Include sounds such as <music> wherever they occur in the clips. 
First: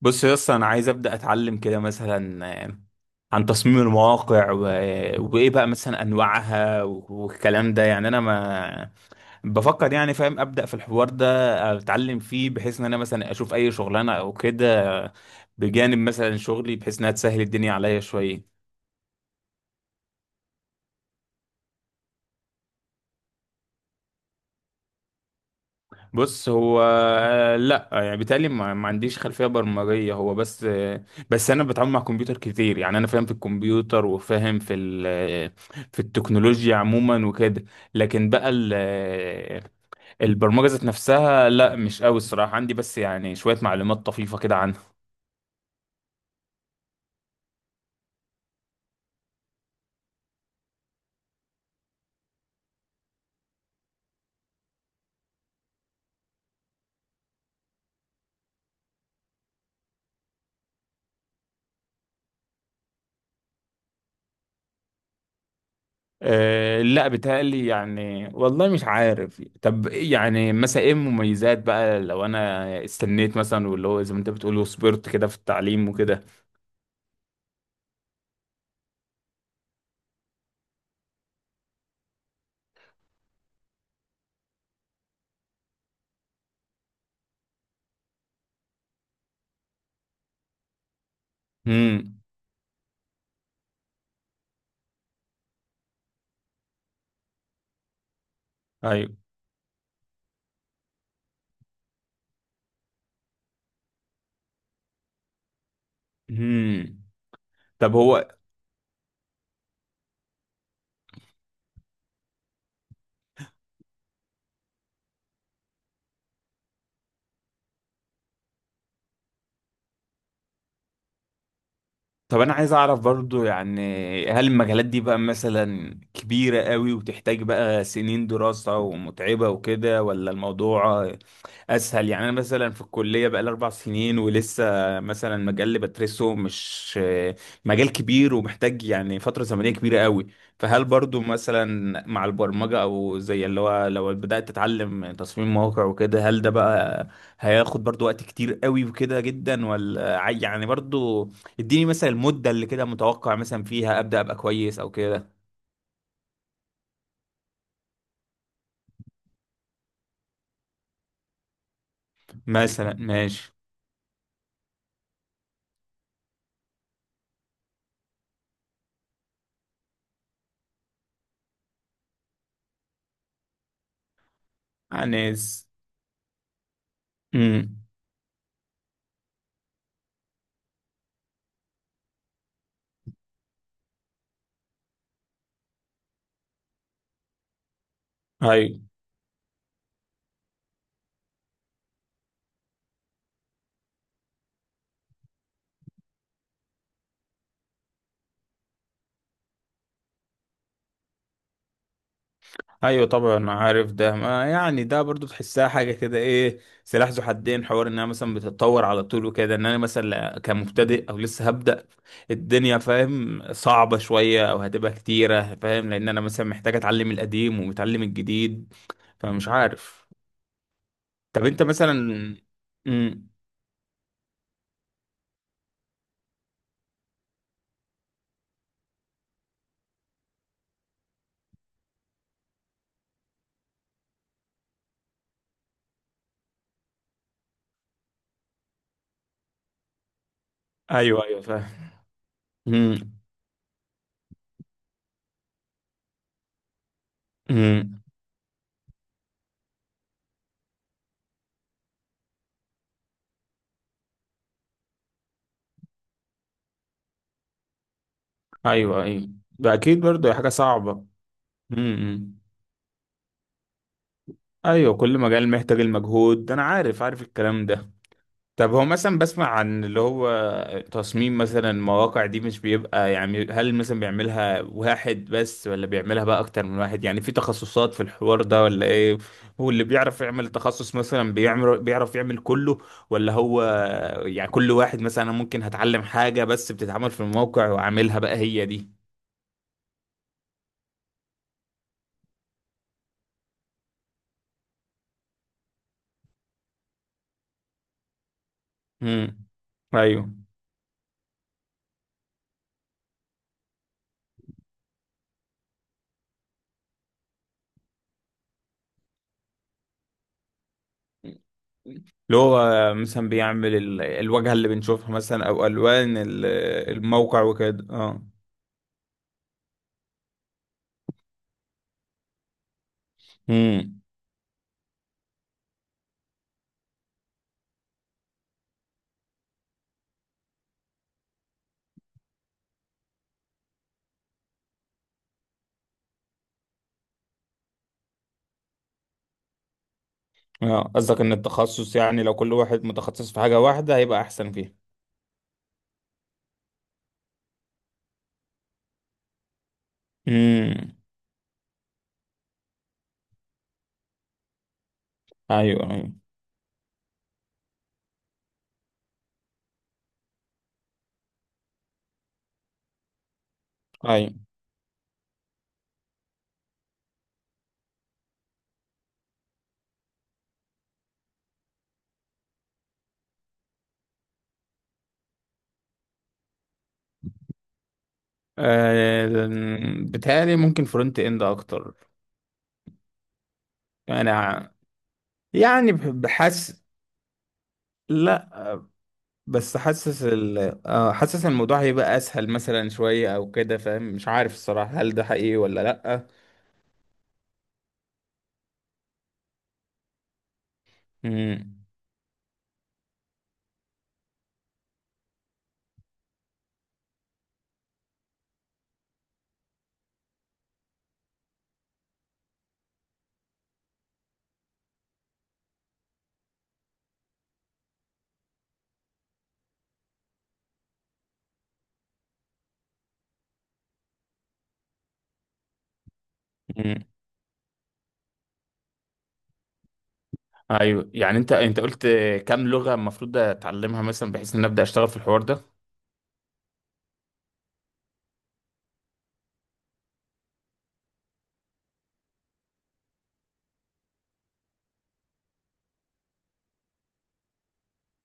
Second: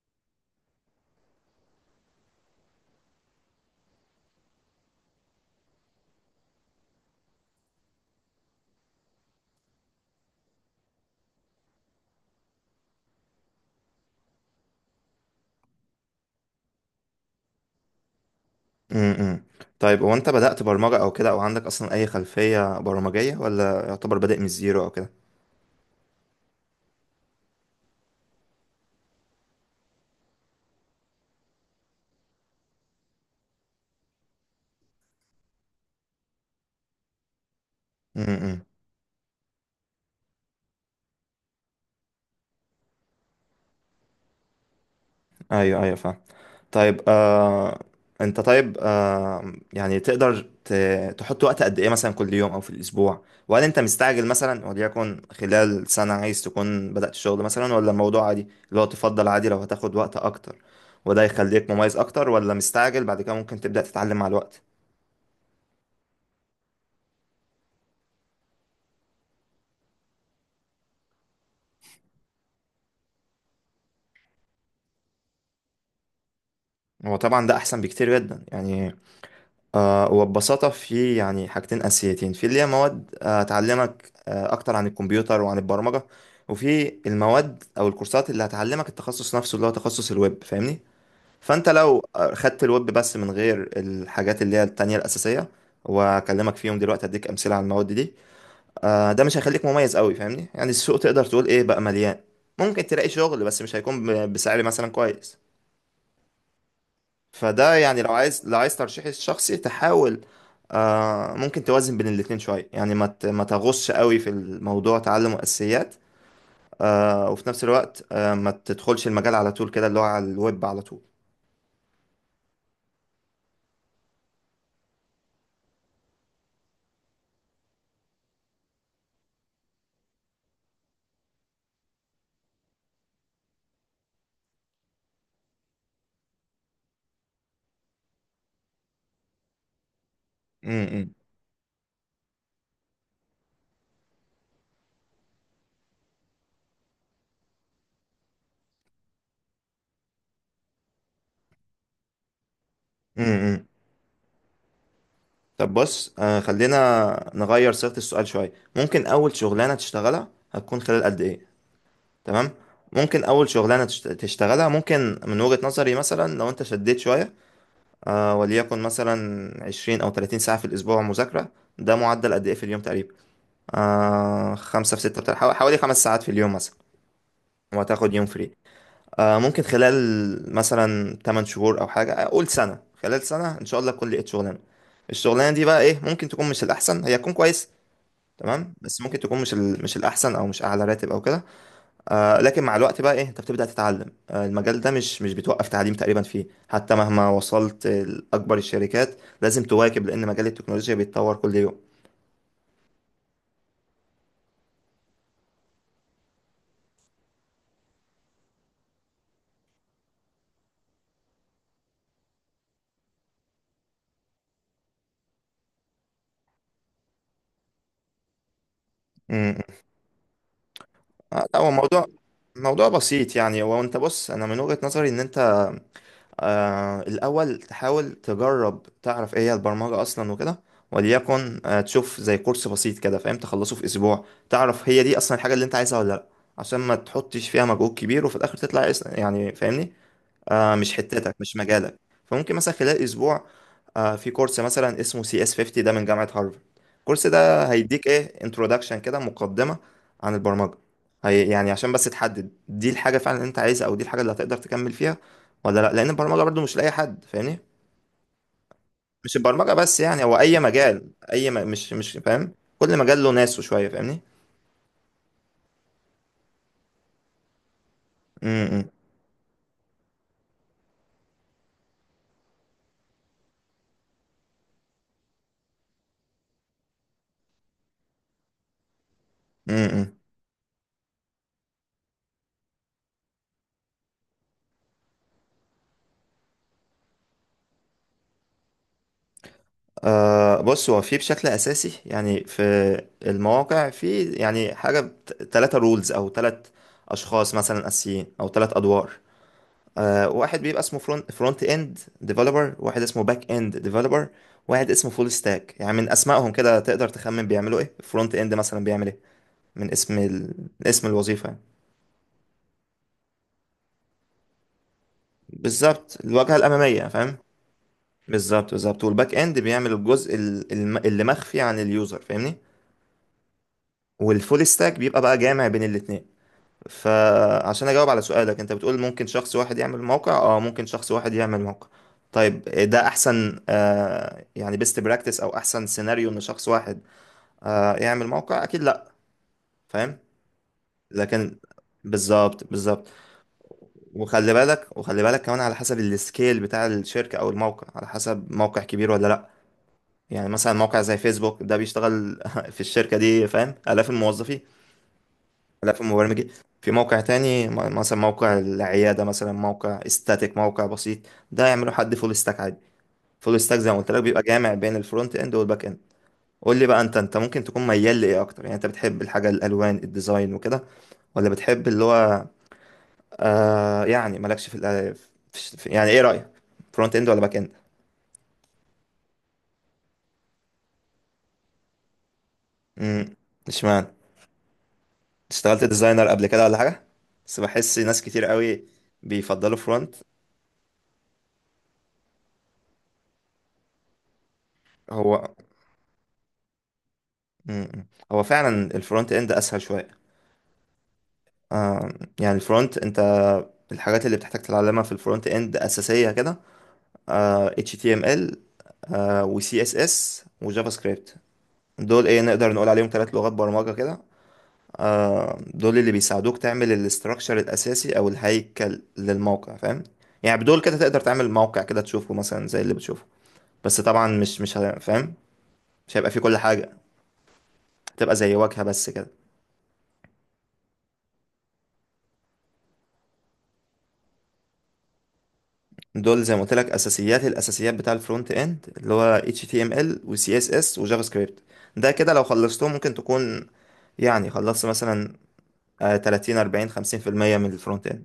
بص يا اسطى، انا عايز ابدا اتعلم كده مثلا، عن تصميم المواقع وايه بقى مثلا انواعها والكلام ده. يعني انا ما بفكر يعني فاهم ابدا في الحوار ده. اتعلم فيه بحيث ان انا مثلا اشوف اي شغلانه او كده بجانب مثلا شغلي، بحيث انها تسهل الدنيا عليا شويه. امم طيب هو انت بدأت برمجة او كده، او عندك اصلا اي خلفية برمجية، ولا يعتبر بادئ من الزيرو او كده؟ بص هو لا يعني بالتالي ما عنديش خلفيه برمجيه. هو بس بس انا بتعامل مع كمبيوتر كتير. يعني انا فاهم في الكمبيوتر وفاهم في في التكنولوجيا عموما وكده. لكن بقى امم البرمجه ذات نفسها لا، مش قوي الصراحه عندي، بس يعني شويه معلومات طفيفه كده عنها. ايوه، ايوه، فاهم. طيب، انت، طيب، يعني تقدر تحط وقت قد ايه مثلا كل يوم او في الاسبوع؟ وهل انت مستعجل مثلا، وليكن خلال سنة عايز تكون بدأت الشغل مثلا، ولا الموضوع عادي اللي هو تفضل عادي لو هتاخد وقت اكتر؟ وده يخليك مميز اكتر، ولا مستعجل بعد كده ممكن تبدأ تتعلم مع الوقت؟ أه لا، بتهيألي يعني والله مش عارف. طب إيه يعني مثلا ايه المميزات بقى لو انا استنيت مثلا، واللي هو زي ما انت بتقول، وصبرت كده في التعليم وكده؟ هو طبعا ده احسن بكتير جدا يعني. وببساطة في يعني حاجتين أساسيتين، في اللي هي مواد تعلمك أكتر عن الكمبيوتر وعن البرمجة. وفي المواد أو الكورسات اللي هتعلمك التخصص نفسه، اللي هو تخصص الويب، فاهمني. فأنت لو امم، خدت الويب بس من غير الحاجات اللي هي التانية الأساسية، وأكلمك فيهم دلوقتي أديك أمثلة على المواد دي. ايوه، ده مش هيخليك مميز قوي فاهمني، يعني السوق تقدر تقول إيه بقى مليان. ممكن تلاقي شغل بس مش هيكون بسعر مثلا كويس. مم، فده طب يعني لو هو. عايز لو عايز ترشيحي الشخصي تحاول. ممكن توازن بين الاتنين شوية، يعني ما تغوصش قوي في الموضوع، تعلم أساسيات. وفي نفس الوقت، ما تدخلش المجال على طول كده، اللي هو على الويب على طول. طب انا عايز اعرف برضو يعني، هل المجالات دي بقى مثلا كبيرة قوي وتحتاج بقى سنين دراسة ومتعبة وكده، ولا الموضوع اسهل؟ يعني انا مثلا في الكليه بقى لي اربع سنين ولسه مثلا مجال اللي بدرسه مش مجال كبير ومحتاج يعني فتره زمنيه كبيره قوي. فهل امم برضو مثلا مع البرمجه، او زي اللي هو لو بدات تتعلم تصميم مواقع وكده، هل ده بقى هياخد برضو وقت كتير قوي وكده جدا، ولا يعني برضو اديني مثلا المده اللي كده متوقع مثلا امم فيها ابدا ابقى كويس او كده؟ طب بص، خلينا نغير صيغة السؤال شوية. ممكن أول شغلانة تشتغلها هتكون خلال قد إيه؟ تمام. مثلا ممكن أول ماشي، شغلانة تشتغلها، ممكن من وجهة نظري مثلا، لو أنت شديت شوية، وليكن مثلا 20 أو 30 ساعة في الأسبوع مذاكرة. ده معدل قد إيه في اليوم تقريبا؟ خمسة في ستة، يعني بتاع حوالي 5 ساعات في اليوم مثلا. امم. وهتاخد يوم فري. ممكن خلال مثلا 8 شهور أو حاجة، أقول سنة، خلال سنة إن شاء الله تكون لقيت شغلانة. الشغلانة دي بقى إيه؟ ممكن تكون مش الأحسن، هي تكون كويس. تمام، بس ممكن تكون مش الأحسن، أو مش أعلى راتب أو كده. لكن مع الوقت بقى ايه، انت بتبدأ تتعلم المجال ده، مش بتوقف تعليم تقريبا فيه حتى مهما وصلت لأكبر الشركات. لازم تواكب، لأن مجال التكنولوجيا بيتطور كل يوم. ايوه طبعا عارف ده. ما يعني ده برضو تحسها حاجه كده ايه، سلاح ذو حدين. حوار انها مثلا بتتطور على طول وكده، ان انا مثلا كمبتدئ او لسه هبدا، الدنيا فاهم صعبه شويه او هتبقى كتيره، فاهم، لان انا مثلا محتاج اتعلم القديم ومتعلم الجديد، فمش امم عارف. طب لا، انت هو مثلا. موضوع امم، بسيط يعني. هو انت بص، انا من وجهة نظري ان انت الأول تحاول تجرب، تعرف ايه هي البرمجة أصلا وكده. وليكن تشوف زي كورس بسيط كده فاهم، تخلصه في أسبوع. تعرف هي دي أصلا الحاجة اللي انت عايزها ولا لأ، عشان ما تحطش فيها مجهود كبير وفي الآخر تطلع يعني فاهمني، مش ايوه حتتك، ايوه مش فاهم. مجالك. فممكن مثلا خلال امم. اسبوع في كورس مثلا اسمه سي اس 50، ده من جامعة هارفارد. الكورس ده امم، هيديك ايه، انترودكشن كده، مقدمة عن البرمجة. هي يعني عشان بس تحدد دي الحاجة فعلا اللي انت عايزها، او دي الحاجة اللي هتقدر تكمل فيها ولا لا، لان البرمجة برضو مش لأي حد فاهمني. ايوه ايوه. مش البرمجة ده بس اكيد يعني، برضو هي هو حاجه اي صعبه. مجال، مش امم. فاهم. كل مجال له ناسه شوية فاهمني. ايوه، كل مجال محتاج المجهود ده، انا عارف عارف الكلام ده. طب هو مثلا بسمع عن اللي هو تصميم مثلا المواقع دي، مش بيبقى يعني هل مثلا بيعملها واحد بس ولا بيعملها بقى اكتر من واحد؟ يعني في تخصصات في الحوار ده ولا ايه؟ هو اللي امم بيعرف يعمل تخصص مثلا بيعمل، بيعرف يعمل كله، ولا هو يعني كل واحد مثلا ممكن هتعلم حاجة بس بتتعمل في الموقع وعاملها بقى هي دي؟ بص، هو في بشكل اساسي يعني، في المواقع، في يعني حاجه، 3 رولز، او 3 اشخاص مثلا اساسيين، او 3 ادوار. امم، ايوه. واحد بيبقى اسمه فرونت اند ديفلوبر، واحد اسمه باك اند ديفلوبر، واحد اسمه فول ستاك. يعني من اسمائهم كده تقدر تخمن بيعملوا ايه. فرونت اند مثلا بيعمل ايه، من اسم ال... اسم الوظيفه يعني. اللي هو مثلا بيعمل الواجهة اللي بنشوفها مثلا، او الوان بالظبط، الواجهه الاماميه فاهم. الموقع وكده، اه. بالظبط، بالظبط، والباك اند بيعمل الجزء اللي مخفي عن اليوزر فاهمني. امم، والفول ستاك بيبقى بقى جامع بين الاتنين. فعشان اجاوب على سؤالك، انت بتقول ممكن شخص واحد يعمل موقع، ممكن شخص واحد يعمل موقع. طيب ده احسن، يعني بيست براكتس او احسن سيناريو ان شخص واحد يعمل موقع؟ اكيد لا. فاهم. اه. قصدك ان لكن، التخصص يعني لو كل بالظبط، واحد بالظبط. متخصص في حاجة واحدة هيبقى احسن وخلي فيها. بالك وخلي بالك كمان على حسب السكيل بتاع الشركة او الموقع، على حسب موقع كبير ولا لا. يعني مثلا امم، موقع زي فيسبوك، ده بيشتغل <laughs> في الشركة دي فاهم آلاف الموظفين. ايوه لا في ايوه. مبرمج. في موقع تاني مثلا موقع العيادة، مثلا موقع استاتيك، موقع بسيط. ده يعمله حد فول ستاك عادي. فول ستاك زي ما قلت لك ايوه بيبقى جامع بين الفرونت اند والباك اند. قول لي بقى، انت ممكن تكون ميال لايه اكتر، يعني انت بتحب الحاجة الالوان الديزاين وكده، ولا بتحب اللي هو يعني مالكش يعني ايه رأيك، فرونت اند ولا باك اند؟ آه، بتهيألي ممكن فرونت اند اكتر. امم اشمعنى، انا اشتغلت يعني ديزاينر قبل كده ولا بحس. حاجة؟ بس بحس ناس كتير لا، قوي بيفضلوا بس فرونت. حاسس ال، آه حاسس الموضوع هيبقى اسهل مثلا شوية او كده، فاهم، مش عارف الصراحة هل ده هو حقيقي ولا لا. مم. هو فعلا الفرونت اند اسهل شويه. امم. آه يعني الفرونت انت، الحاجات اللي بتحتاج تتعلمها في الفرونت اند اساسيه كده، HTML و CSS وجافا سكريبت. دول ايه، نقدر نقول عليهم 3 لغات برمجه كده. دول اللي بيساعدوك تعمل الاستراكشر الاساسي او الهيكل للموقع فاهم. يعني بدول كده تقدر تعمل موقع كده تشوفه مثلا زي اللي بتشوفه، بس طبعا، مش فاهم، مش هيبقى فيه كل حاجه، امم، تبقى زي واجهه بس كده. ايوه. يعني انت انت قلت كام لغه المفروض اتعلمها مثلا بحيث ان أنا ابدا اشتغل في الحوار ده؟ دول زي ما قلت لك اساسيات الاساسيات بتاع الفرونت اند، اللي هو HTML و CSS و جافا سكريبت. ده كده لو خلصتهم ممكن تكون، يعني خلصت مثلا 30 40 50% من الفرونت اند.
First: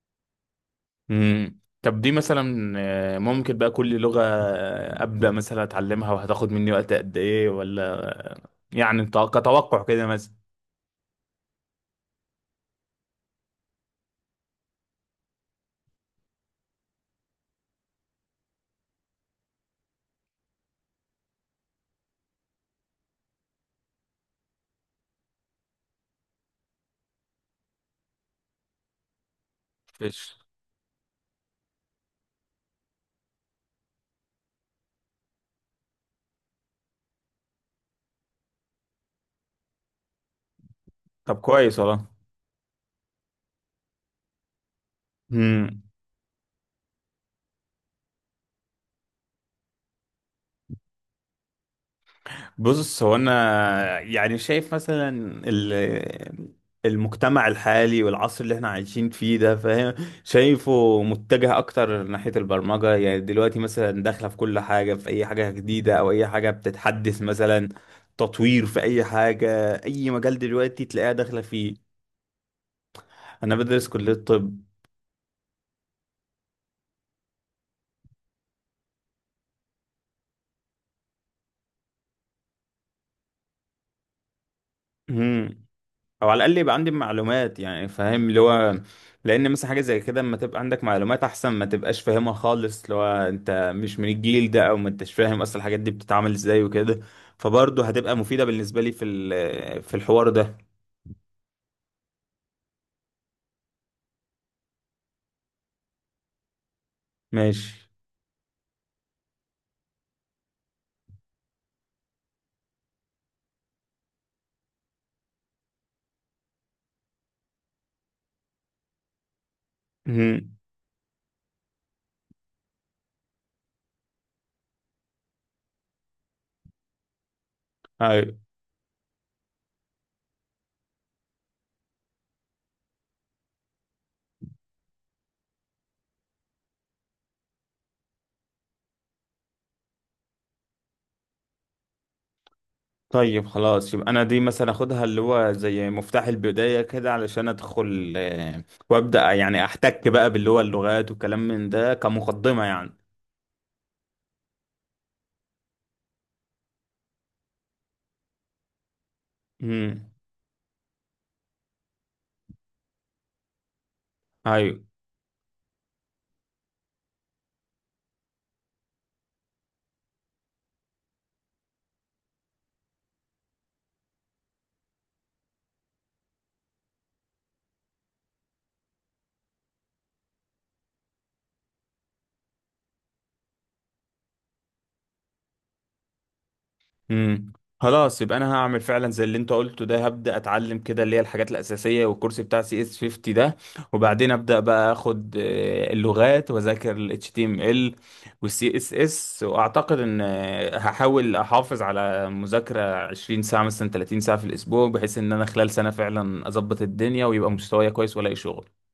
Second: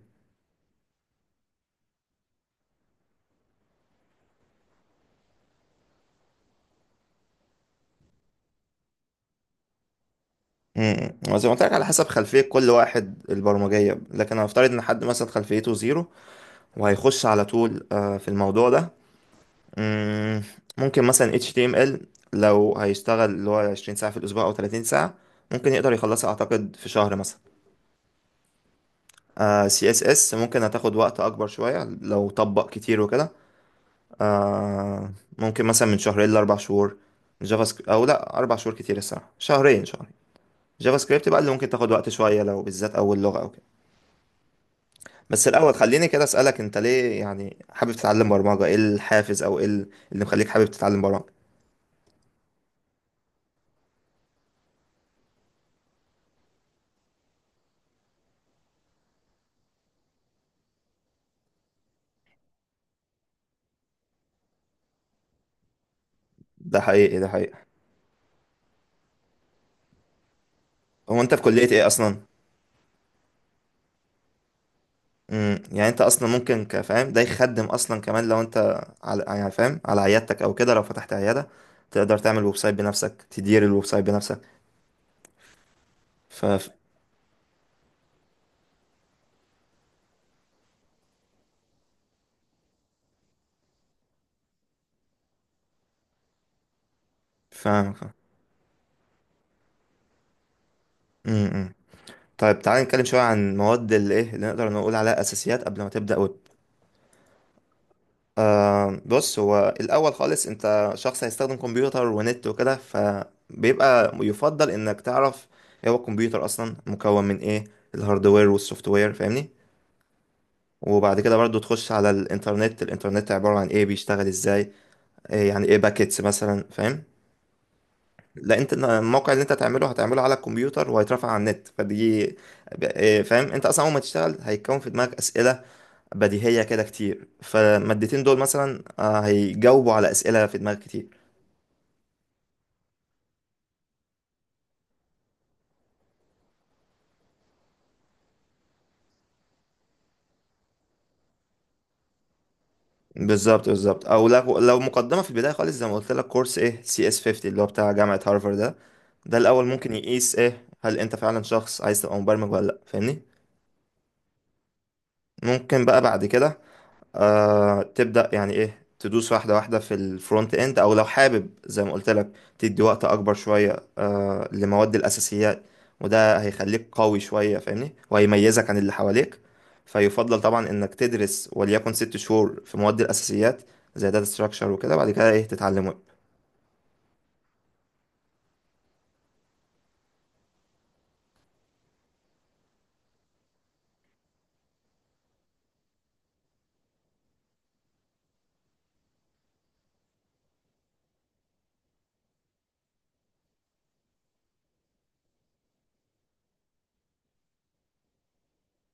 امم، طب دي مثلا، ممكن بقى كل لغة، أبدأ مثلا أتعلمها، وهتاخد مني وقت قد إيه ولا يعني كتوقع كده مثلا؟ وزي ما قلت لك على حسب خلفية كل واحد البرمجية، لكن هنفترض ان حد مثلا خلفيته زيرو، وهيخش على طول في الموضوع ده. مم، ممكن مثلا HTML، لو هيشتغل اللي هو 20 ساعة في الأسبوع أو 30 ساعة، ممكن يقدر يخلصها أعتقد في شهر مثلا. سي اس اس فيش. ممكن هتاخد وقت اكبر شويه لو طبق كتير وكده، آه ممكن مثلا من شهرين لاربع شهور. جافا سكريبت، او لا اربع شهور كتير الصراحه، شهرين شهرين. جافا سكريبت بقى طب اللي ممكن كويس تاخد والله. وقت شويه لو بالذات اول لغه او كده. بس الاول امم. خليني كده اسالك، انت ليه يعني حابب تتعلم برمجه؟ ايه الحافز، او ايه اللي مخليك حابب تتعلم برمجه؟ بص هو انا يعني شايف مثلا ال- المجتمع الحالي والعصر اللي احنا عايشين فيه ده، فاهم، شايفه متجه اكتر ناحية البرمجة. يعني دلوقتي مثلا داخلة في كل حاجة، في اي حاجة جديدة او اي حاجة ده حقيقي، بتتحدث ده حقيقي. مثلا تطوير في اي حاجة، اي مجال دلوقتي تلاقيها هو انت في داخلة كليه ايه فيه. اصلا؟ انا بدرس كلية طب. يعني انت اصلا ممكن كفاهم ده يخدم اصلا كمان، لو انت على يعني فاهم على عيادتك او كده، لو فتحت عياده تقدر تعمل ويب سايت بنفسك، تدير الويب سايت بنفسك. مم. او على الاقل ف يبقى عندي معلومات يعني، فاهم اللي هو، لان مثلا حاجه زي كده اما تبقى عندك معلومات احسن ما تبقاش فاهمها خالص، اللي هو انت مش من الجيل ده او ما انتش فاهم اصلا الحاجات دي بتتعمل ازاي وكده. فبرضه فاهم. هتبقى مفيده بالنسبه لي في في الحوار ده. امم طيب، تعالى نتكلم شويه عن مواد الايه اللي نقدر نقول عليها اساسيات قبل ما تبدا ويب. ماشي. بص، هو الاول خالص انت شخص هيستخدم كمبيوتر ونت وكده، فبيبقى يفضل انك تعرف ايه هو الكمبيوتر اصلا، مكون من ايه، الهاردوير والسوفت وير فاهمني. مهم. وبعد كده برضو تخش على الانترنت، الانترنت عبارة عن ايه، بيشتغل ازاي، إيه يعني ايه باكيتس مثلا فاهم. ايوه. لا انت الموقع اللي انت هتعمله هتعمله على الكمبيوتر وهيترفع على النت، فدي إيه فاهم، انت اصلا اول ما تشتغل هيتكون في دماغك اسئله بديهيه كده كتير، فالمادتين دول مثلا هيجاوبوا على اسئله في دماغك كتير. طيب خلاص، يبقى انا دي مثلا اخدها اللي هو زي مفتاح البدايه كده، علشان ادخل وابدا يعني احتك بقى باللي هو اللغات والكلام من ده كمقدمه يعني. بالظبط، بالظبط، او لو مقدمه في البدايه خالص زي ما قلت لك، كورس ايه سي اس 50 اللي هو بتاع جامعه هارفارد ده. ده الاول ممكن مهم. يقيس ايه، هل انت فعلا شخص عايز تبقى مبرمج ولا لا، فاهمني. ايوه. ممكن بقى بعد كده تبدأ يعني ايه، تدوس واحدة واحدة في الفرونت اند، او لو حابب زي ما قلت لك تدي وقت اكبر شوية لمواد الاساسيات، وده هيخليك قوي شوية فاهمني، وهيميزك عن اللي حواليك. فيفضل طبعا انك تدرس وليكن 6 شهور في مواد الاساسيات، زي داتا ستراكشر وكده بعد كده ايه تتعلم امم. خلاص، يبقى انا هعمل فعلا زي اللي انت قلته ده، هبدا اتعلم كده اللي هي الحاجات الاساسيه والكورس بتاع سي اس 50 ده، وبعدين ابدا بقى اخد اللغات، واذاكر ال HTML وال CSS، واعتقد ان هحاول احافظ على مذاكره 20 ساعه مثلا، 30 ساعه في الاسبوع، بحيث ان انا خلال سنه فعلا اظبط الدنيا ويبقى مستواي كويس والاقي شغل.